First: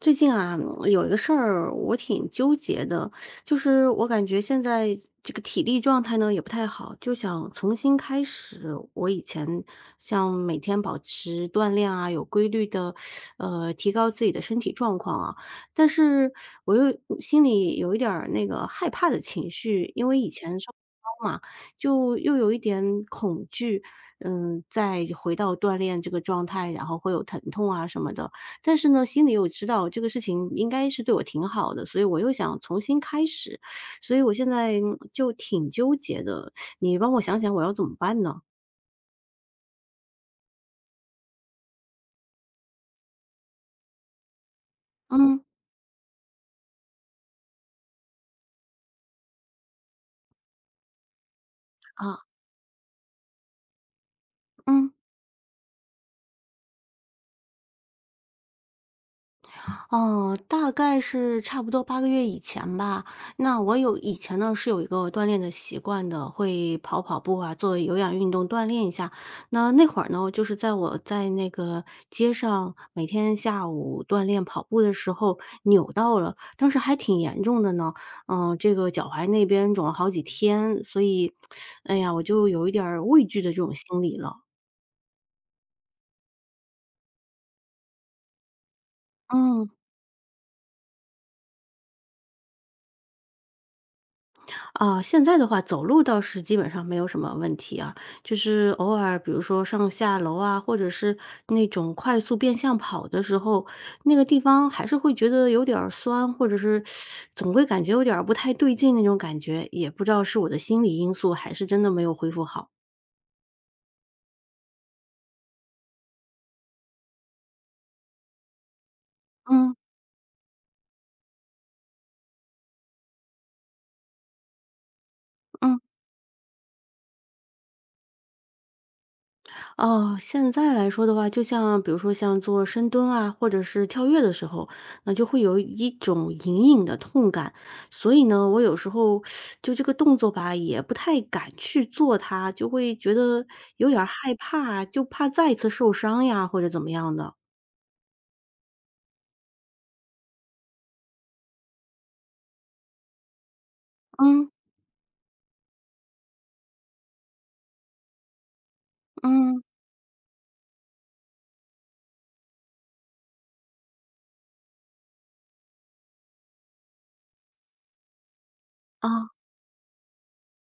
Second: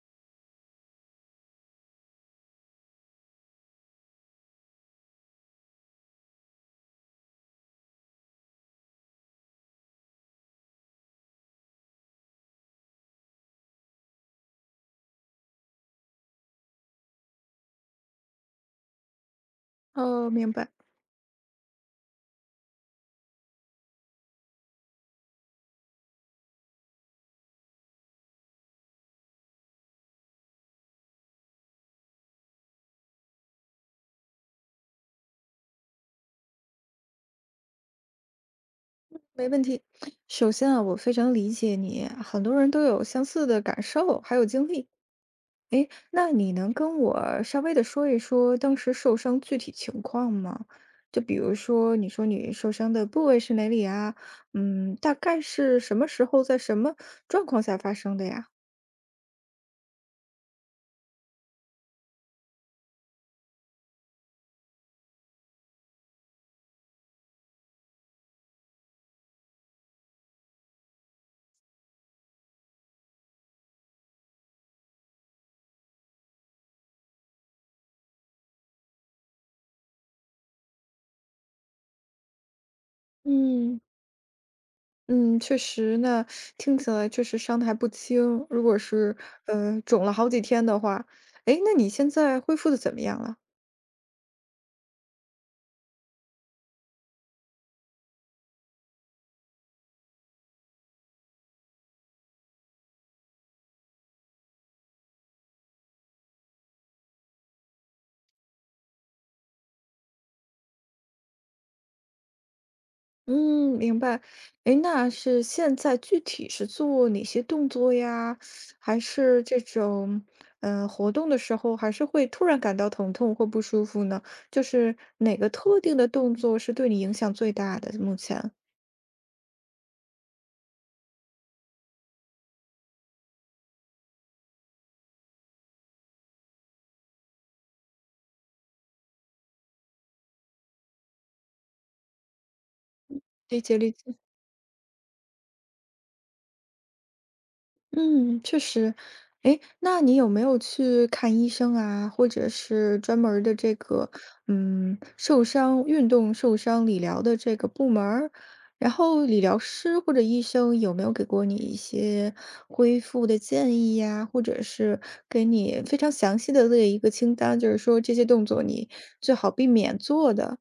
最近啊，嗯有一个事儿我挺纠结的，就是我感觉现在这个体力状态呢也不太好，就想重新开始我以前像每天保持锻炼啊，有规律的，提高自己的身体状况啊。但是我又心里有一点儿那个害怕的情绪，因为以哦，明前白，受伤嘛，就又有一点恐惧，嗯，再回到锻炼这个状态，然后会有疼痛啊什么的。但是呢，心里又知道这个事情应该是对我挺好的，所以我又想重新开始，所以我现在嗯就挺纠结的，你帮我想想我要怎么办呢？没问题。首先啊，我非常理解你，很多人都有相似的感受，还有经历。嗯，那你能跟我稍微的说一说当时受伤具体情况吗？就比如说，你啊，说你受伤的部位是哪里啊？嗯。嗯，大概是什么时候，在什么状况下发生的呀？哦，大概是差不多8个月以前吧。那我有以前呢，是有一个锻炼的习惯的，会跑跑步啊，做有氧运动锻炼一下。那那会儿呢，就是在我在那个街上每天下午锻炼跑步的时候扭到了，当时还挺严重的呢。嗯，这个脚踝那边肿了好几天，所以，哎呀，我就有一点儿畏惧的这种嗯心理了。嗯，确实呢，听起来确实伤的还不轻。如果是嗯。肿了好几天的话，诶，那你现在恢复的怎么样了？啊，现在的话，走路倒是基本上没有什么问题啊，就是偶尔，比如说上下楼啊，或者是那种快速变向跑的时候，那个地方还是会觉得有点儿酸，或者是总归感觉有点儿不太对劲那种感觉，也不知道是我的心理因素，还是真的没有恢复好。嗯，明白。诶，那是现在具体是做哪些动作呀？还是这嗯种，活动的时候，还是会突然感到疼痛或不舒服呢？就是哪个嗯。特定的动作是对你影响最大的？目前。哦，现在来说的话，就像比如说像做深蹲啊，或者是跳跃的时候，那就会有一种隐隐的痛感。所以呢，我有时候就这个动作吧，也不太敢去做它，就会觉得理解有理点儿解。害怕，就怕再次受伤呀，或者怎么样的。嗯，确实。诶，那你有没有去看医生啊，或者是专门儿的这个，嗯受伤运动受伤理疗的这个部门儿？然后理疗嗯，师或者医生有没有给过你一些恢复的建议呀，或者是给你非常详细的列一个清单，就是说这些动作你啊。最好避免做的？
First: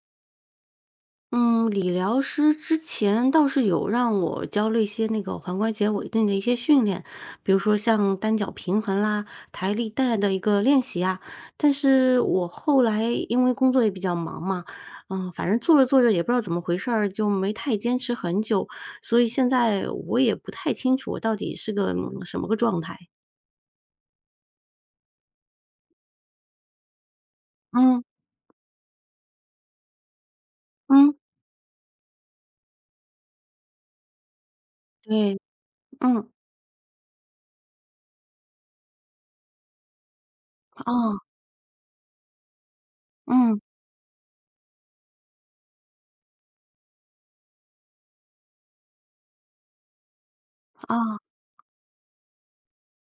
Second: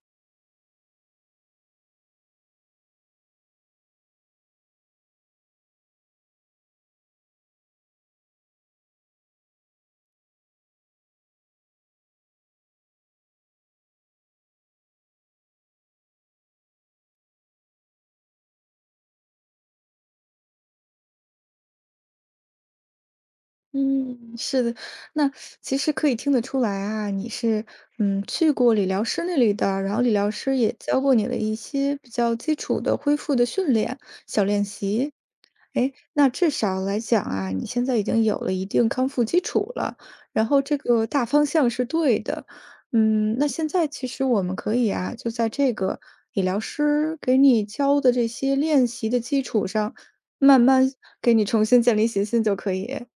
嗯，理疗师之前倒是有让我教了一些那个踝关节稳定的一些训练，比如说像单脚平衡啦、抬力带的一个练习啊。但是我后来因为工作也比较忙嘛，嗯，反正做着做着也不知道怎么回事儿，就没太坚持很久，所以现在我也不太清楚我到底是个嗯什么个状态。嗯，是的。那其实可以听得出来啊，你是嗯去过理疗师那里的，然后理疗师也教嗯，过你了一些比较基础的恢复的训练、小练习。对，哎，那嗯，至少来讲啊，你现在已经有了一定康复基础了，然后这个哦，大方向是对的。嗯，那嗯，现在其实我们可以啊，就在这个理疗师给你教的这些练习的基础上，慢慢啊给你重新建立信心就可以。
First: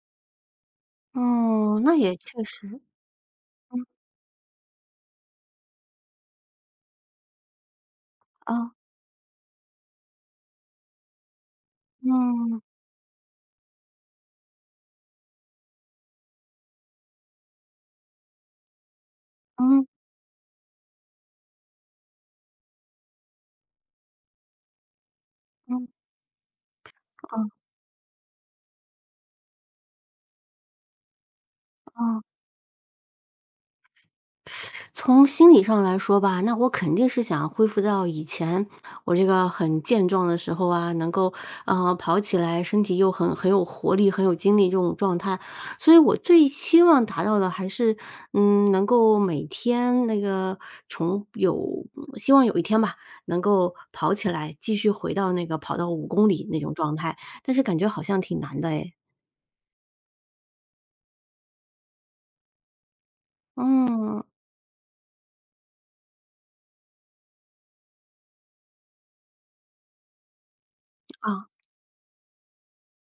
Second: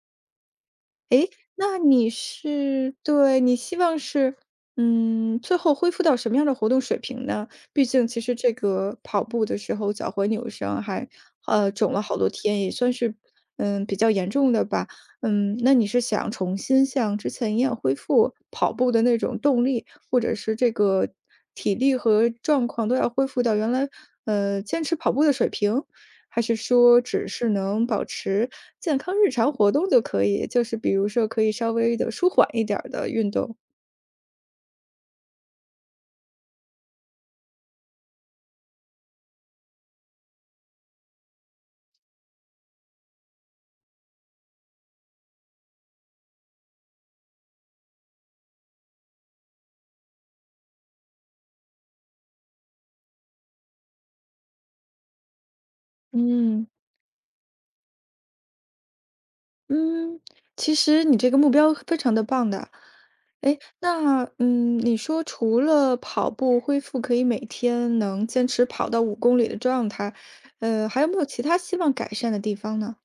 那嗯，那你也确实，是对，你希嗯，望是，嗯，最后恢复到什么样的活动水平呢？毕竟其实这哦，个跑步的时候脚踝扭伤还，肿了好多嗯天，也算是，比较严重的吧。嗯，那你是想重新像之前一样恢复跑步的那种动嗯。力，或者是这个体力和状况都要恢复到原来，坚持跑步的水平？嗯，还是说只哦是能保持健康日常活动就可以？就是比如说可以稍微的哦，舒缓一点儿的运动。从心理上来说吧，那我肯定是想恢复到以前我这个很健壮的时候啊，能够跑起来，身体又很有活力、很有精力这种状态。所以我最希望达到的还是，嗯，能够每天那个从有希望有一天吧，能够跑起来，继续回到那个跑到5公里那嗯，种状态。但是感觉好像挺难的诶。嗯，其实你这个目标非常的棒的。哎，嗯，那你说除了跑步恢复可以每天能坚持跑到5公里的状态，还有没有啊。其他希望改善的地方呢？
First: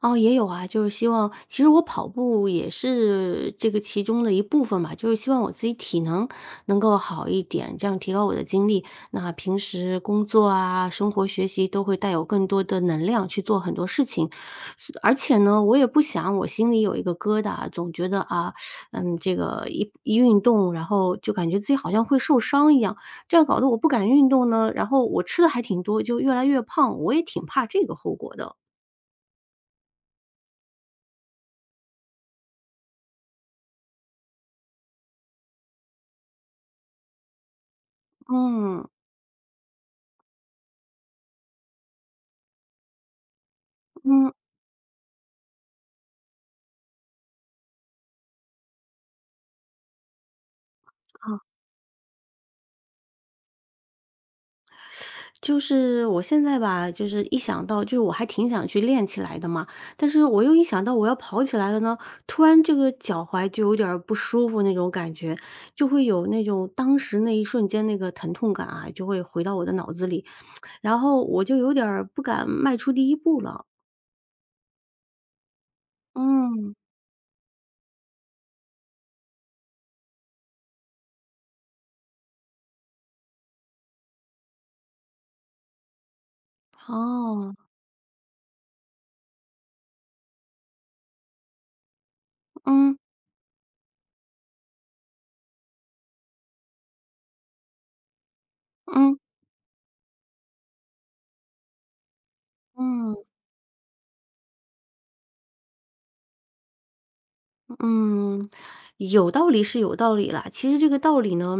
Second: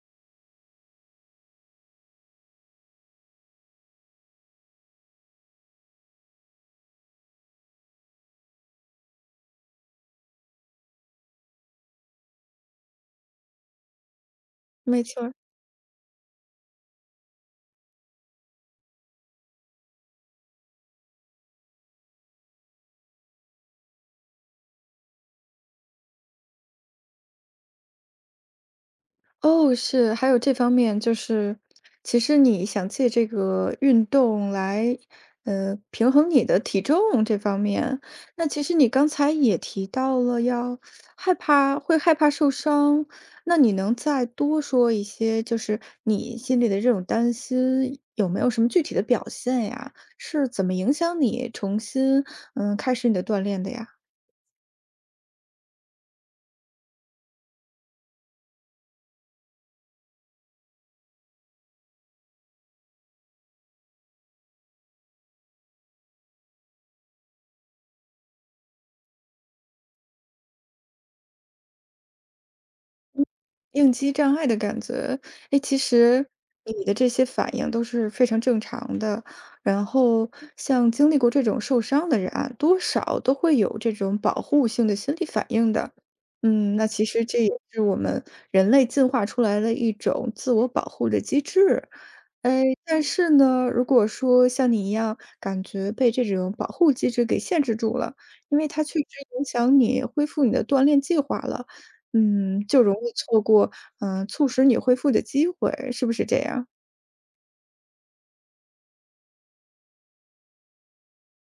哦，也有啊，就是希望其实我跑步也是这个其中的一部分吧，就是希望我自己体能能够好一点，这样提高我的精力。那平时工作啊、生活、学习都会带有更多的能量去做很多事情，是没而错。且呢，我也不想我心里有一个疙瘩，总觉得啊，嗯，这个一运动，然后就感觉自己好像会受伤一样，这样搞得我不敢运动呢，然后我吃的还挺多，就越来越胖，我也挺怕这个后果的。哦，是，还有这方面，就是其实你想借这个运动来，平衡你的体重这方面。那其实嗯。你刚才也提到了要害怕，会害怕受伤，那你能再嗯，多说一些，就是你心里的这种担心有没有什么具体的表现呀？是怎么影响好，你重新开始你的锻炼的呀？就是我现在吧，就是一想到，就是我还挺想去练起来的嘛，但是我又一想到我要跑起来了呢，突然这个脚踝就有点儿不舒服那种感觉，就会有那种当时那一瞬间那个疼痛感啊，就会回到我的脑子里，然后我就有点儿不敢迈出第一步了。应激障碍的感觉。哎，其实嗯，你的这些反应都是非常正常的。然后像经历过这种受伤的人啊，多少都会有这种保护性的心理反应的。嗯，那其实这也好，是我们人类进化出来的一种自我保护的机制。哎，嗯但是呢，如果说像你一样感觉被这种保护机制给限制住了，因为它确实嗯影响你恢复你的锻炼计划了。嗯，就容易嗯。错过，促使你恢复的机会，是不是这样？嗯，有道理是有道理啦。其实这个道理呢，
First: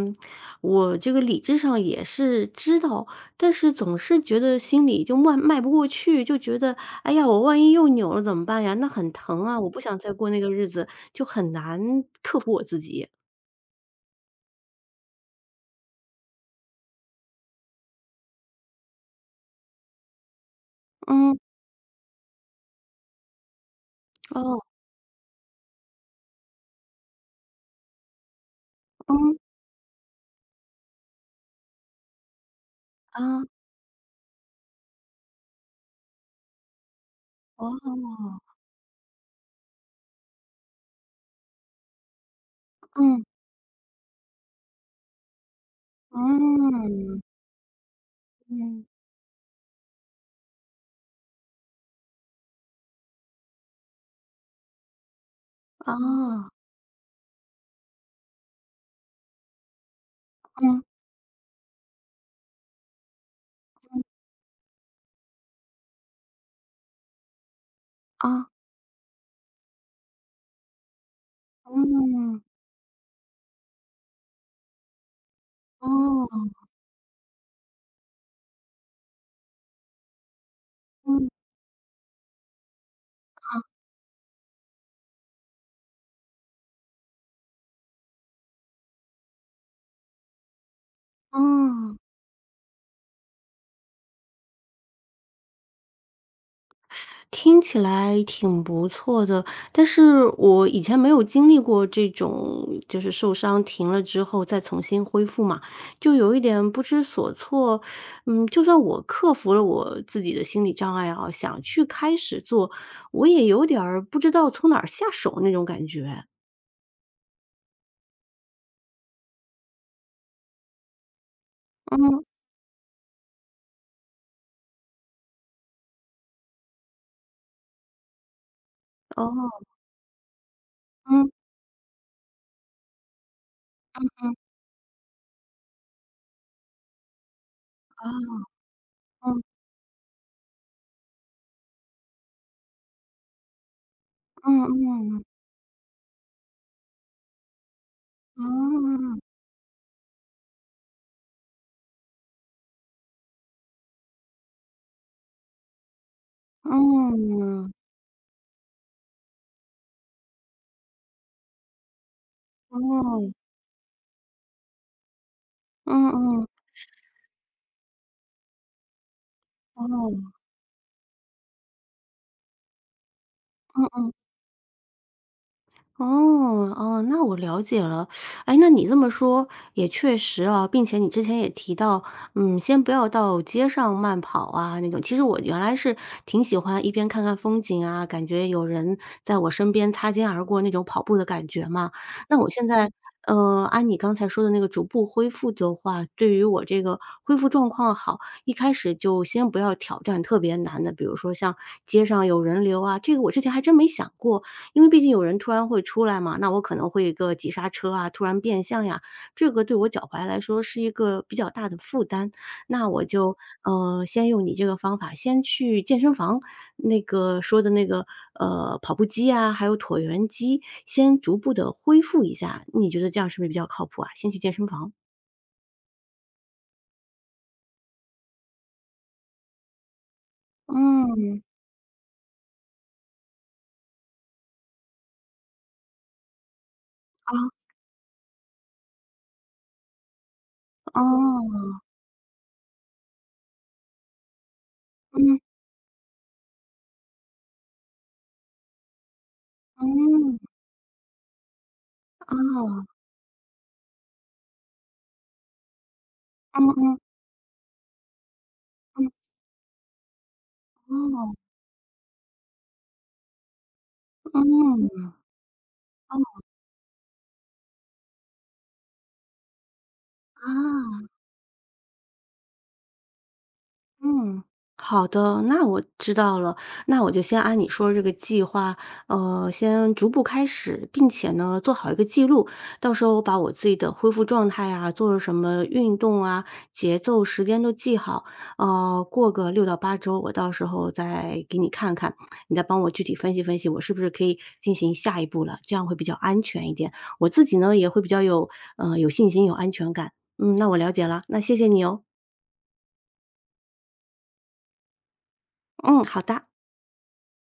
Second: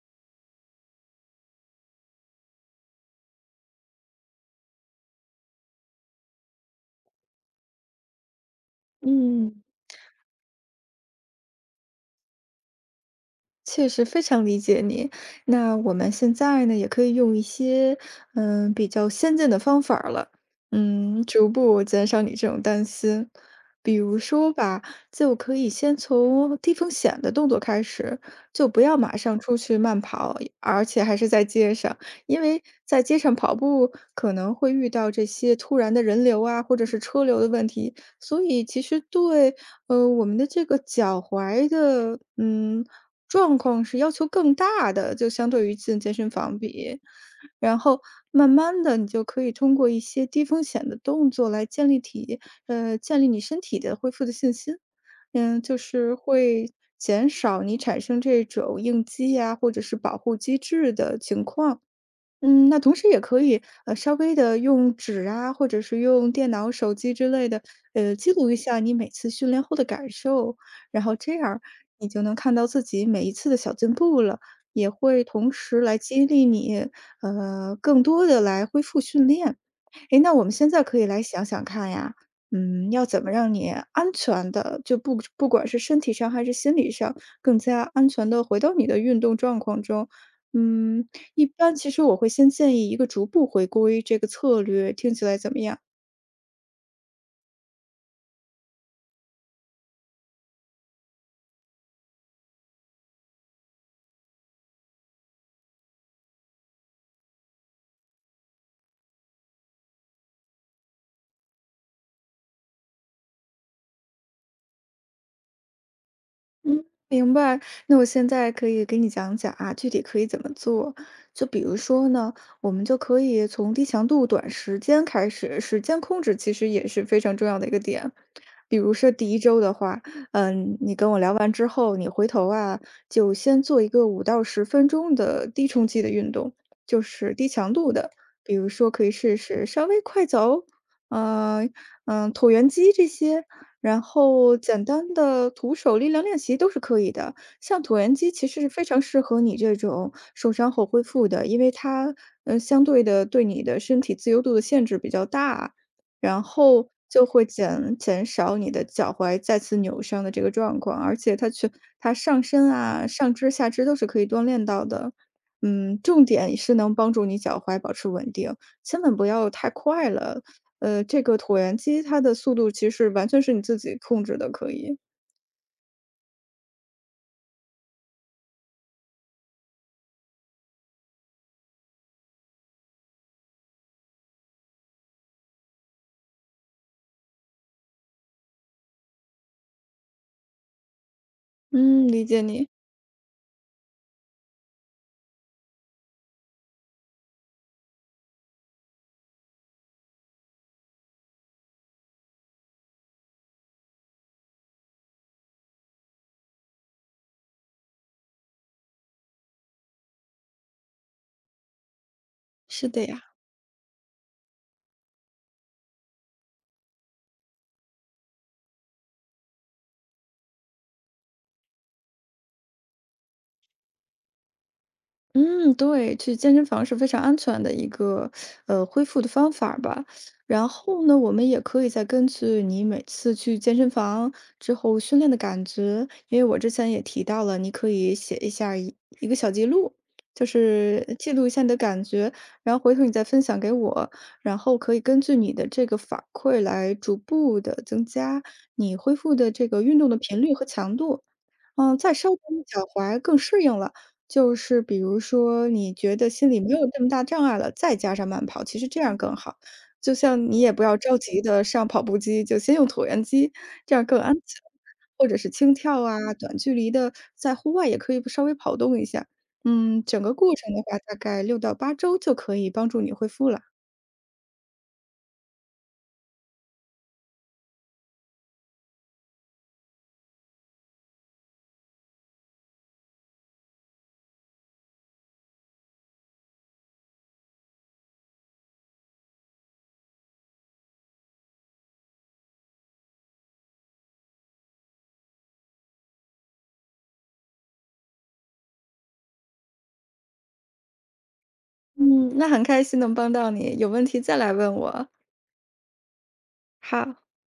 我这个理智上也是知道，但是总是觉得心里就迈不过去，就觉得哎呀，我万一又扭了怎么办呀？那很疼啊，嗯。我不想再过那个日子，就很难克服我自己。确实非常理解你。那我们现在呢，也可以用一些比较先进的方法儿了，嗯，嗯，逐步减少你这种担心。比如说哦，吧，就可以先从低风险的动作开始，就不要马嗯，上出去慢跑，而且还是在街上，因为在街上啊，跑步可能会遇到这些突然的人流啊，或者是车流的问题，哦，所以其实对我们的这个脚踝的，嗯，状况是要求更大的，就相对于进健身房比。嗯，然后慢慢嗯，的，你就可以通过一些低风险的动作来建立你身体的恢复的信心。嗯，就啊，是会减少你产生这种应激呀、或者是保护机嗯，制的情况。嗯，那同时也可以，嗯，稍微的用纸啊，或者是用电脑、手机之类的，记录啊，一下你每次训练后的感受，然后这样儿你就能嗯，看到自己每一次的小进步了，也会同时来激励哦，你，更多的来恢复训练。诶，那我们现在可以来嗯，想想看呀，嗯，要怎么让啊，你安全的，就不管是身体上还是心理上，更加安全的回到你的运动状况中。嗯，一般其嗯。实我会先建议一个逐步回归这个策略，听起来怎么样？听起来挺不错的，但是我以前没有经历过这种，就是受伤停了之后再重新恢复嘛，就有一点不知所措。嗯，就算我克服了我自己的心理障碍啊，想去开始做，我也有点儿不知道从哪儿下手那种感觉。嗯，明白。那我现在可以给你讲讲啊，具体可以怎么做。就比如说嗯，呢，我们就可以从低强度、短时间开始，时间控制其实也是非常重要的一个点。比如说第一哦，周的话，嗯，你跟我嗯聊完之后，你回头啊，就先做一个五嗯，到十分钟的低冲击的运动，就是低强度啊，的，比如说可以试嗯试稍微快走，嗯、椭圆机这些，然后嗯简单嗯，的徒手力量练习都是可以的，像椭圆机其实是非常嗯适合你这种受伤后恢复的，因为它相对的对你的身体自由度的限制比较大，然嗯后就会嗯，减少你的脚踝再次扭伤的这个状况，而且它上身嗯啊、上嗯肢、下肢都是可以锻炼到的。嗯，重嗯，点是能帮助你脚踝保持稳定，千万不要太快嗯了，这个椭圆机它的速度其实完全是你自嗯己嗯。控制的，可以。哦，哦，那我了解了。哎，那你这么说也确实啊，并且你之前也提到，嗯，先不要到街上慢跑啊那种。其实我原来是挺喜欢一边看看风景啊，感觉有人在我身边擦肩而过那种跑步的感觉嘛。嗯，理那解我现你，在，按你刚才说的那个逐步恢复的话，对于我这个恢复状况好，一开始就先不要挑战特别难的，比如说像街上有人流啊，这个我之前还真没想过。因为毕竟有人突然会出来嘛，那我可能会一个急刹车啊，突然变向呀，这个对我脚踝来说是一个比较大的负担。那是我的呀。就，先用你这个方法，先去健身房那个说的那个，跑步机啊，还有椭圆机，先逐步的恢复一下，你觉得这样是不是比较靠谱啊？先去健身房。嗯，对，去健身房是非常安全的一个恢复的方法儿吧。然后呢，我嗯，们也可以再根据你每次去健身房之后训练的感觉，因为我之前也提啊到了，你可以写一下儿一个小记录，就是记录一下哦，你的感觉，然后回头你再分享给我，然后可以根据嗯，你的这个反馈来逐步的增加你恢复的这个运动的嗯，频率和强度。嗯，再稍等你脚哦，踝更适应了。就是比如说你觉得心嗯里没有嗯这么大障碍了，再加上慢跑，其实这嗯，样更好。就像你也不要着哦，急的上跑步机，就先用椭圆机，这样更安全。嗯，或者是轻跳哦，啊，短距离的在户外也可以稍微跑动一下。嗯，整个过程的话，啊。大概6到8周就可以帮助你恢复了。嗯，好的，那我知道了，那我就先按你说这个计划，先逐步开始，并且呢，做好一个记录，到时候我把我自己的恢复状态啊，做了什么运动啊，节奏、时间都记好，过个6到8周，我到时候再给你看看，你再帮我具体分析分析，我是不是可以进行下一步了，这样会比较安全一点，我自己呢也会比较有，有信心、有安全感。嗯，那我了解了，那谢谢你哦。嗯，那很开心能帮到你，有问题再来问我，嗯，好的。好。